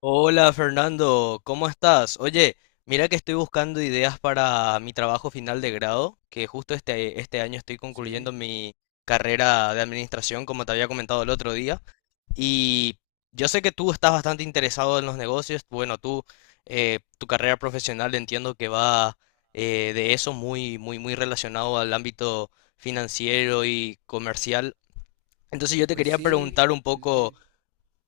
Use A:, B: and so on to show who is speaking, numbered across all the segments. A: Hola Fernando, ¿cómo estás? Oye, mira que estoy buscando ideas para mi trabajo final de grado, que justo este año estoy concluyendo
B: Sí,
A: mi carrera de administración, como te había comentado el otro día. Y yo sé que tú estás bastante interesado en los negocios. Bueno, tú, tu carrera profesional entiendo que va de eso muy, muy, muy relacionado al ámbito financiero y comercial. Entonces yo te
B: pues
A: quería
B: sí,
A: preguntar un
B: sí,
A: poco.
B: sí.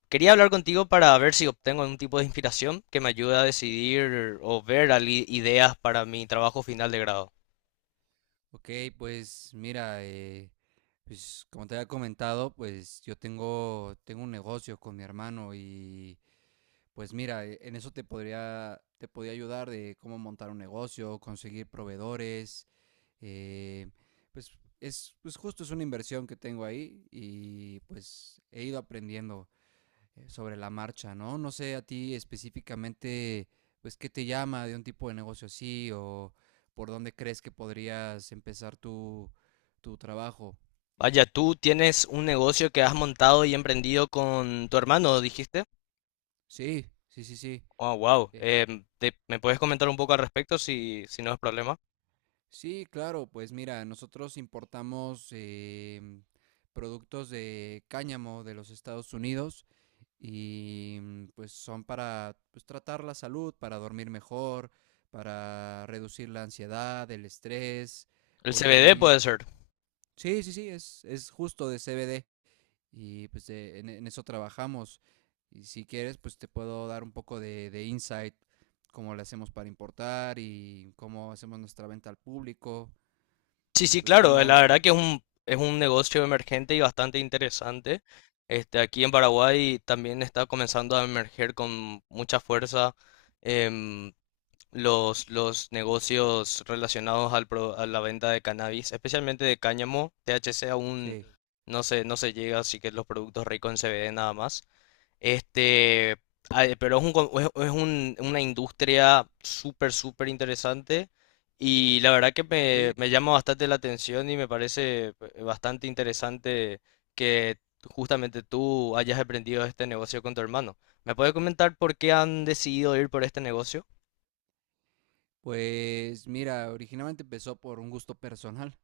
A: Quería hablar contigo para ver si obtengo algún tipo de inspiración que me ayude a decidir o ver ideas para mi trabajo final de grado.
B: Ok, pues mira, pues como te había comentado, pues tengo un negocio con mi hermano y pues mira, en eso te podría ayudar de cómo montar un negocio, conseguir proveedores, eh, pues pues justo es una inversión que tengo ahí y pues he ido aprendiendo sobre la marcha, ¿no? No sé a ti específicamente, pues ¿qué te llama de un tipo de negocio así o por dónde crees que podrías empezar tu trabajo?
A: Vaya, tú tienes un negocio que has montado y emprendido con tu hermano, dijiste.
B: Sí, sí, sí, sí.
A: Oh, wow.
B: eh,
A: ¿Me puedes comentar un poco al respecto si no es problema?
B: sí, claro, pues mira, nosotros importamos productos de cáñamo de los Estados Unidos y mm, pues son para, pues, tratar la salud, para dormir mejor, para reducir la ansiedad, el estrés,
A: El
B: hoy
A: CBD
B: también.
A: puede ser.
B: Sí, sí, sí, es justo de CBD y pues en eso trabajamos. Y si quieres, pues te puedo dar un poco de insight, cómo le hacemos para importar y cómo hacemos nuestra venta al público
A: Sí,
B: y
A: sí,
B: pues
A: claro.
B: cómo...
A: La verdad que es es un negocio emergente y bastante interesante. Este, aquí en Paraguay también está comenzando a emerger con mucha fuerza. em, los negocios relacionados al a la venta de cannabis, especialmente de cáñamo, THC aún
B: Sí,
A: no se llega, así que los productos ricos en CBD nada más. Este, pero es es una industria súper, súper interesante y la verdad que
B: sí.
A: me llama bastante la atención y me parece bastante interesante que justamente tú hayas aprendido este negocio con tu hermano. ¿Me puedes comentar por qué han decidido ir por este negocio?
B: Pues mira, originalmente empezó por un gusto personal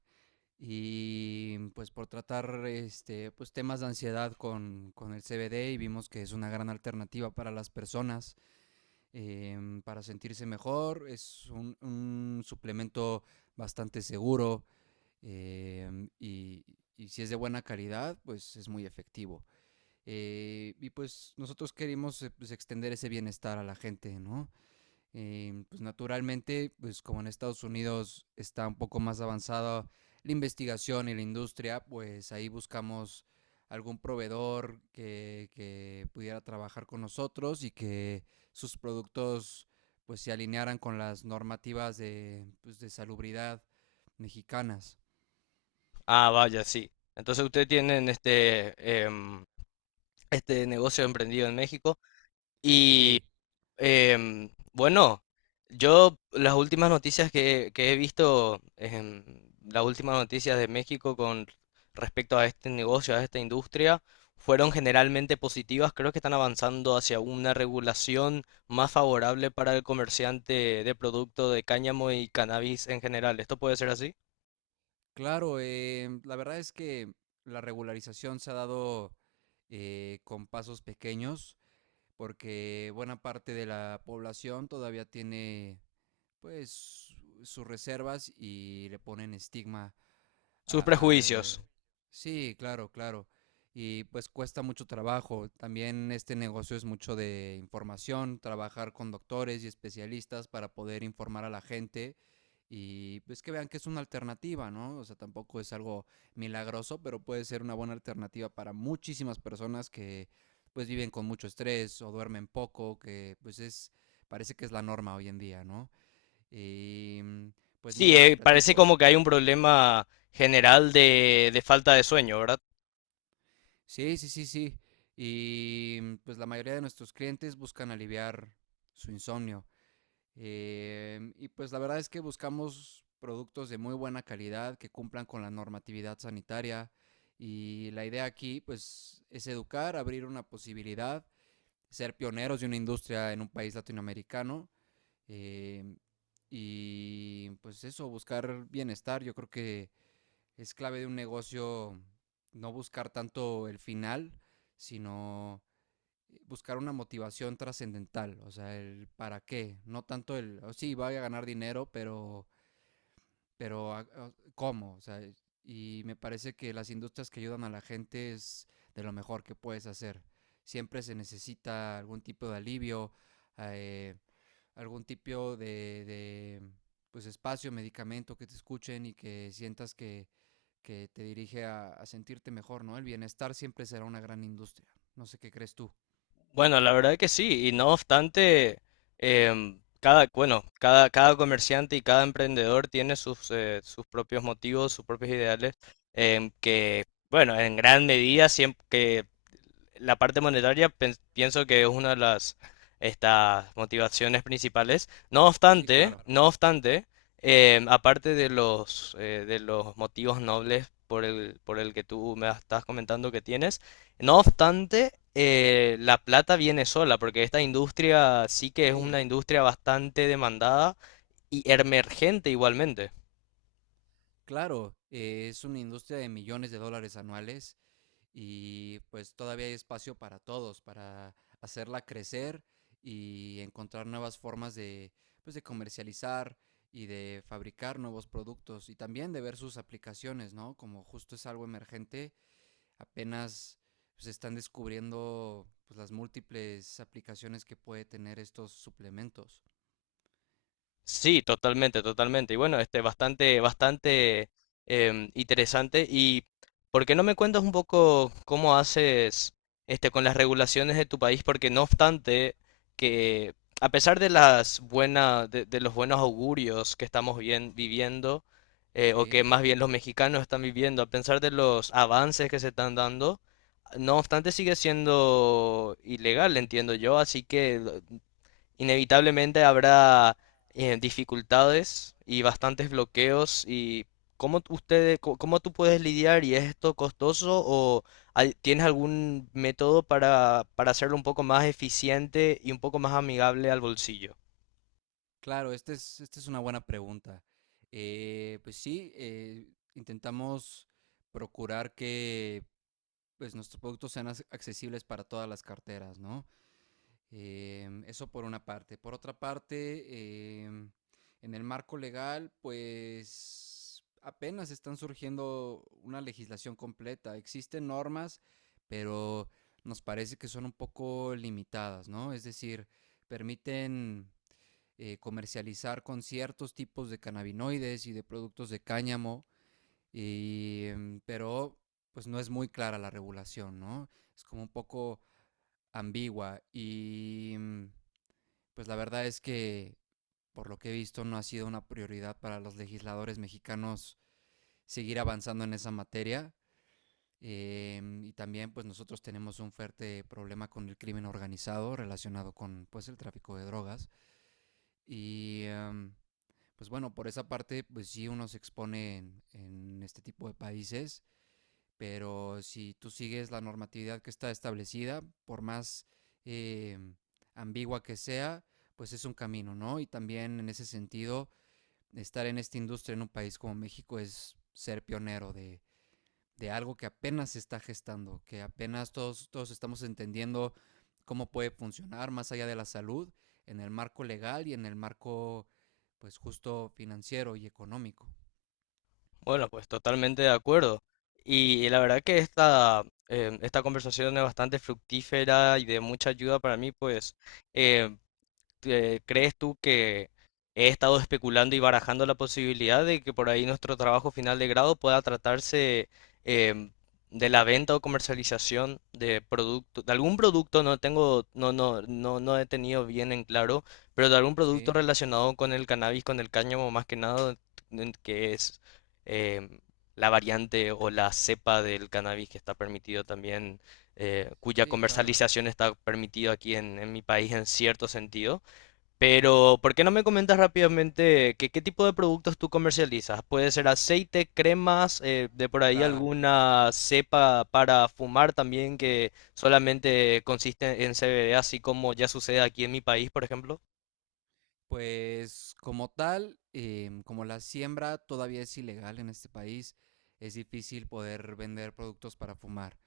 B: y pues por tratar este, pues, temas de ansiedad con el CBD y vimos que es una gran alternativa para las personas, para sentirse mejor. Es un suplemento bastante seguro, em, y, y si es de buena calidad, pues es muy efectivo. Y pues nosotros queremos, pues, extender ese bienestar a la gente, ¿no? Pues naturalmente, pues como en Estados Unidos está un poco más avanzada la investigación y la industria, pues ahí buscamos algún proveedor que pudiera trabajar con nosotros y que sus productos pues se alinearan con las normativas de, pues, de salubridad mexicanas.
A: Ah, vaya, sí. Entonces ustedes tienen este, este negocio emprendido en México y
B: Sí,
A: bueno, yo las últimas noticias que he visto, las últimas noticias de México con respecto a este negocio, a esta industria, fueron generalmente positivas. Creo que están avanzando hacia una regulación más favorable para el comerciante de producto de cáñamo y cannabis en general. ¿Esto puede ser así?
B: claro, la verdad es que la regularización se ha dado con pasos pequeños, porque buena parte de la población todavía tiene, pues, sus reservas y le ponen estigma
A: Sus
B: al...
A: prejuicios.
B: Sí, claro, claro. Y pues cuesta mucho trabajo. También este negocio es mucho de información, trabajar con doctores y especialistas para poder informar a la gente y pues que vean que es una alternativa, ¿no? O sea, tampoco es algo milagroso, pero puede ser una buena alternativa para muchísimas personas que pues viven con mucho estrés o duermen poco, que pues es, parece que es la norma hoy en día, ¿no? Y mm, pues
A: Sí,
B: mira, te
A: parece
B: platico.
A: como que hay un problema general de falta de sueño, ¿verdad?
B: Sí, sí, sí, sí. Y mm, pues la mayoría de nuestros clientes buscan aliviar su insomnio. Y pues la verdad es que buscamos productos de muy buena calidad que cumplan con la normatividad sanitaria. Y la idea aquí pues es educar, abrir una posibilidad, ser pioneros de una industria en un país latinoamericano. em, y pues eso, buscar bienestar. Yo creo que es clave de un negocio no buscar tanto el final, sino buscar una motivación trascendental, o sea, el para qué, no tanto el, oh, sí, voy a ganar dinero, pero, pero ¿cómo? O sea, y me parece que las industrias que ayudan a la gente es de lo mejor que puedes hacer. Siempre se necesita algún tipo de alivio, eh, algún tipo de, pues, espacio, medicamento, que te escuchen y que sientas que te dirige a sentirte mejor, ¿no? El bienestar siempre será una gran industria. No sé qué crees tú.
A: Bueno, la verdad que sí, y no obstante, cada, bueno, cada comerciante y cada emprendedor tiene sus, sus propios motivos, sus propios ideales, que, bueno, en gran medida, siempre que la parte monetaria pienso que es una de las estas motivaciones principales. No
B: Sí,
A: obstante,
B: claro.
A: no obstante, aparte de los motivos nobles por el que tú me estás comentando que tienes, no obstante, la plata viene sola, porque esta industria sí que es
B: Sí,
A: una industria bastante demandada y emergente igualmente.
B: claro. Es una industria de millones de dólares anuales y pues todavía hay espacio para todos, para hacerla crecer y encontrar nuevas formas de, pues, de comercializar y de fabricar nuevos productos y también de ver sus aplicaciones, ¿no? Como justo es algo emergente, apenas se están descubriendo, pues, las múltiples aplicaciones que puede tener estos suplementos.
A: Sí, totalmente, totalmente. Y bueno, este, bastante, bastante interesante. ¿Y por qué no me cuentas un poco cómo haces este con las regulaciones de tu país? Porque no obstante que, a pesar de las buenas, de los buenos augurios que estamos bien, viviendo, o que
B: Sí,
A: más bien los mexicanos están viviendo, a pesar de los avances que se están dando, no obstante sigue siendo ilegal, entiendo yo. Así que inevitablemente habrá dificultades y bastantes bloqueos y ¿cómo ustedes, cómo tú puedes lidiar y es esto costoso o tienes algún método para hacerlo un poco más eficiente y un poco más amigable al bolsillo?
B: claro, esta es una buena pregunta. Pues sí, intentamos procurar que, pues, nuestros productos sean accesibles para todas las carteras, ¿no? Eso por una parte. Por otra parte, en el marco legal, pues apenas están surgiendo una legislación completa. Existen normas, pero nos parece que son un poco limitadas, ¿no? Es decir, permiten comercializar con ciertos tipos de cannabinoides y de productos de cáñamo, y, pero pues no es muy clara la regulación, ¿no? Es como un poco ambigua y mm, pues la verdad es que, por lo que he visto, no ha sido una prioridad para los legisladores mexicanos seguir avanzando en esa materia. Y también pues nosotros tenemos un fuerte problema con el crimen organizado relacionado con, pues, el tráfico de drogas y pues bueno, por esa parte pues sí uno se expone en este tipo de países, pero si tú sigues la normatividad que está establecida, por más eh, ambigua que sea, pues es un camino, ¿no? Y también en ese sentido, estar en esta industria en un país como México es ser pionero de algo que apenas se está gestando, que apenas todos estamos entendiendo cómo puede funcionar más allá de la salud, en el marco legal y en el marco, pues, justo financiero y económico.
A: Bueno, pues totalmente de acuerdo. Y la verdad que esta, esta conversación es bastante fructífera y de mucha ayuda para mí, pues ¿crees tú que he estado especulando y barajando la posibilidad de que por ahí nuestro trabajo final de grado pueda tratarse em, de la venta o comercialización de producto, de algún producto, no tengo, no, no, no, no he tenido bien en claro, pero de algún producto
B: Sí,
A: relacionado con el cannabis, con el cáñamo más que nada, en que es em, la variante o la cepa del cannabis que está permitido también, cuya
B: sí, claro,
A: comercialización está permitido aquí en mi país en cierto sentido pero, ¿por qué no me comentas rápidamente qué tipo de productos tú comercializas? Puede ser aceite, cremas, de por ahí
B: claro.
A: alguna cepa para fumar también que solamente consiste en CBD, así como ya sucede aquí en mi país, por ejemplo.
B: Pues como tal, como la siembra todavía es ilegal en este país, es difícil poder vender productos para fumar.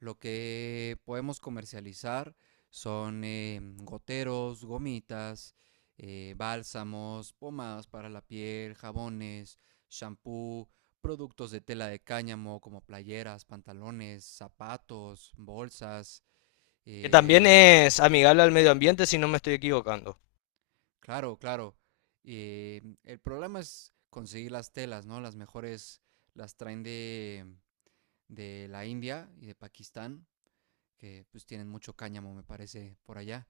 B: Lo que podemos comercializar son, goteros, gomitas, bálsamos, pomadas para la piel, jabones, shampoo, productos de tela de cáñamo como playeras, pantalones, zapatos, bolsas,
A: Que también
B: em,
A: es amigable al medio ambiente, si no me estoy equivocando.
B: Claro, claro. El problema es conseguir las telas, ¿no? Las mejores las traen de la India y de Pakistán, que pues tienen mucho cáñamo, me parece, por allá.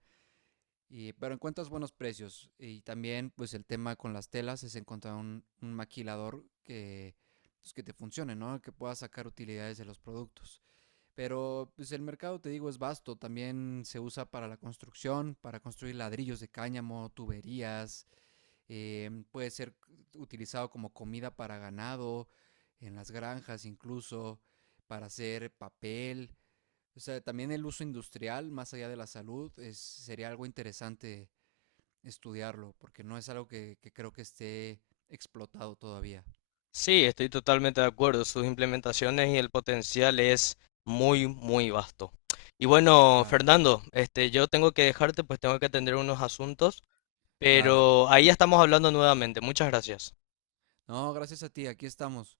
B: Y, pero encuentras buenos precios. Y también, pues el tema con las telas es encontrar un maquilador pues, que te funcione, ¿no? Que pueda sacar utilidades de los productos. Pero pues el mercado, te digo, es vasto. También se usa para la construcción, para construir ladrillos de cáñamo, tuberías, puede ser utilizado como comida para ganado, en las granjas incluso, para hacer papel. O sea, también el uso industrial, más allá de la salud, es, sería algo interesante estudiarlo, porque no es algo que creo que esté explotado todavía.
A: Sí, estoy totalmente de acuerdo. Sus implementaciones y el potencial es muy, muy vasto. Y bueno,
B: Claro,
A: Fernando, este, yo tengo que dejarte, pues tengo que atender unos asuntos.
B: claro.
A: Pero ahí ya estamos hablando nuevamente. Muchas gracias.
B: No, gracias a ti, aquí estamos.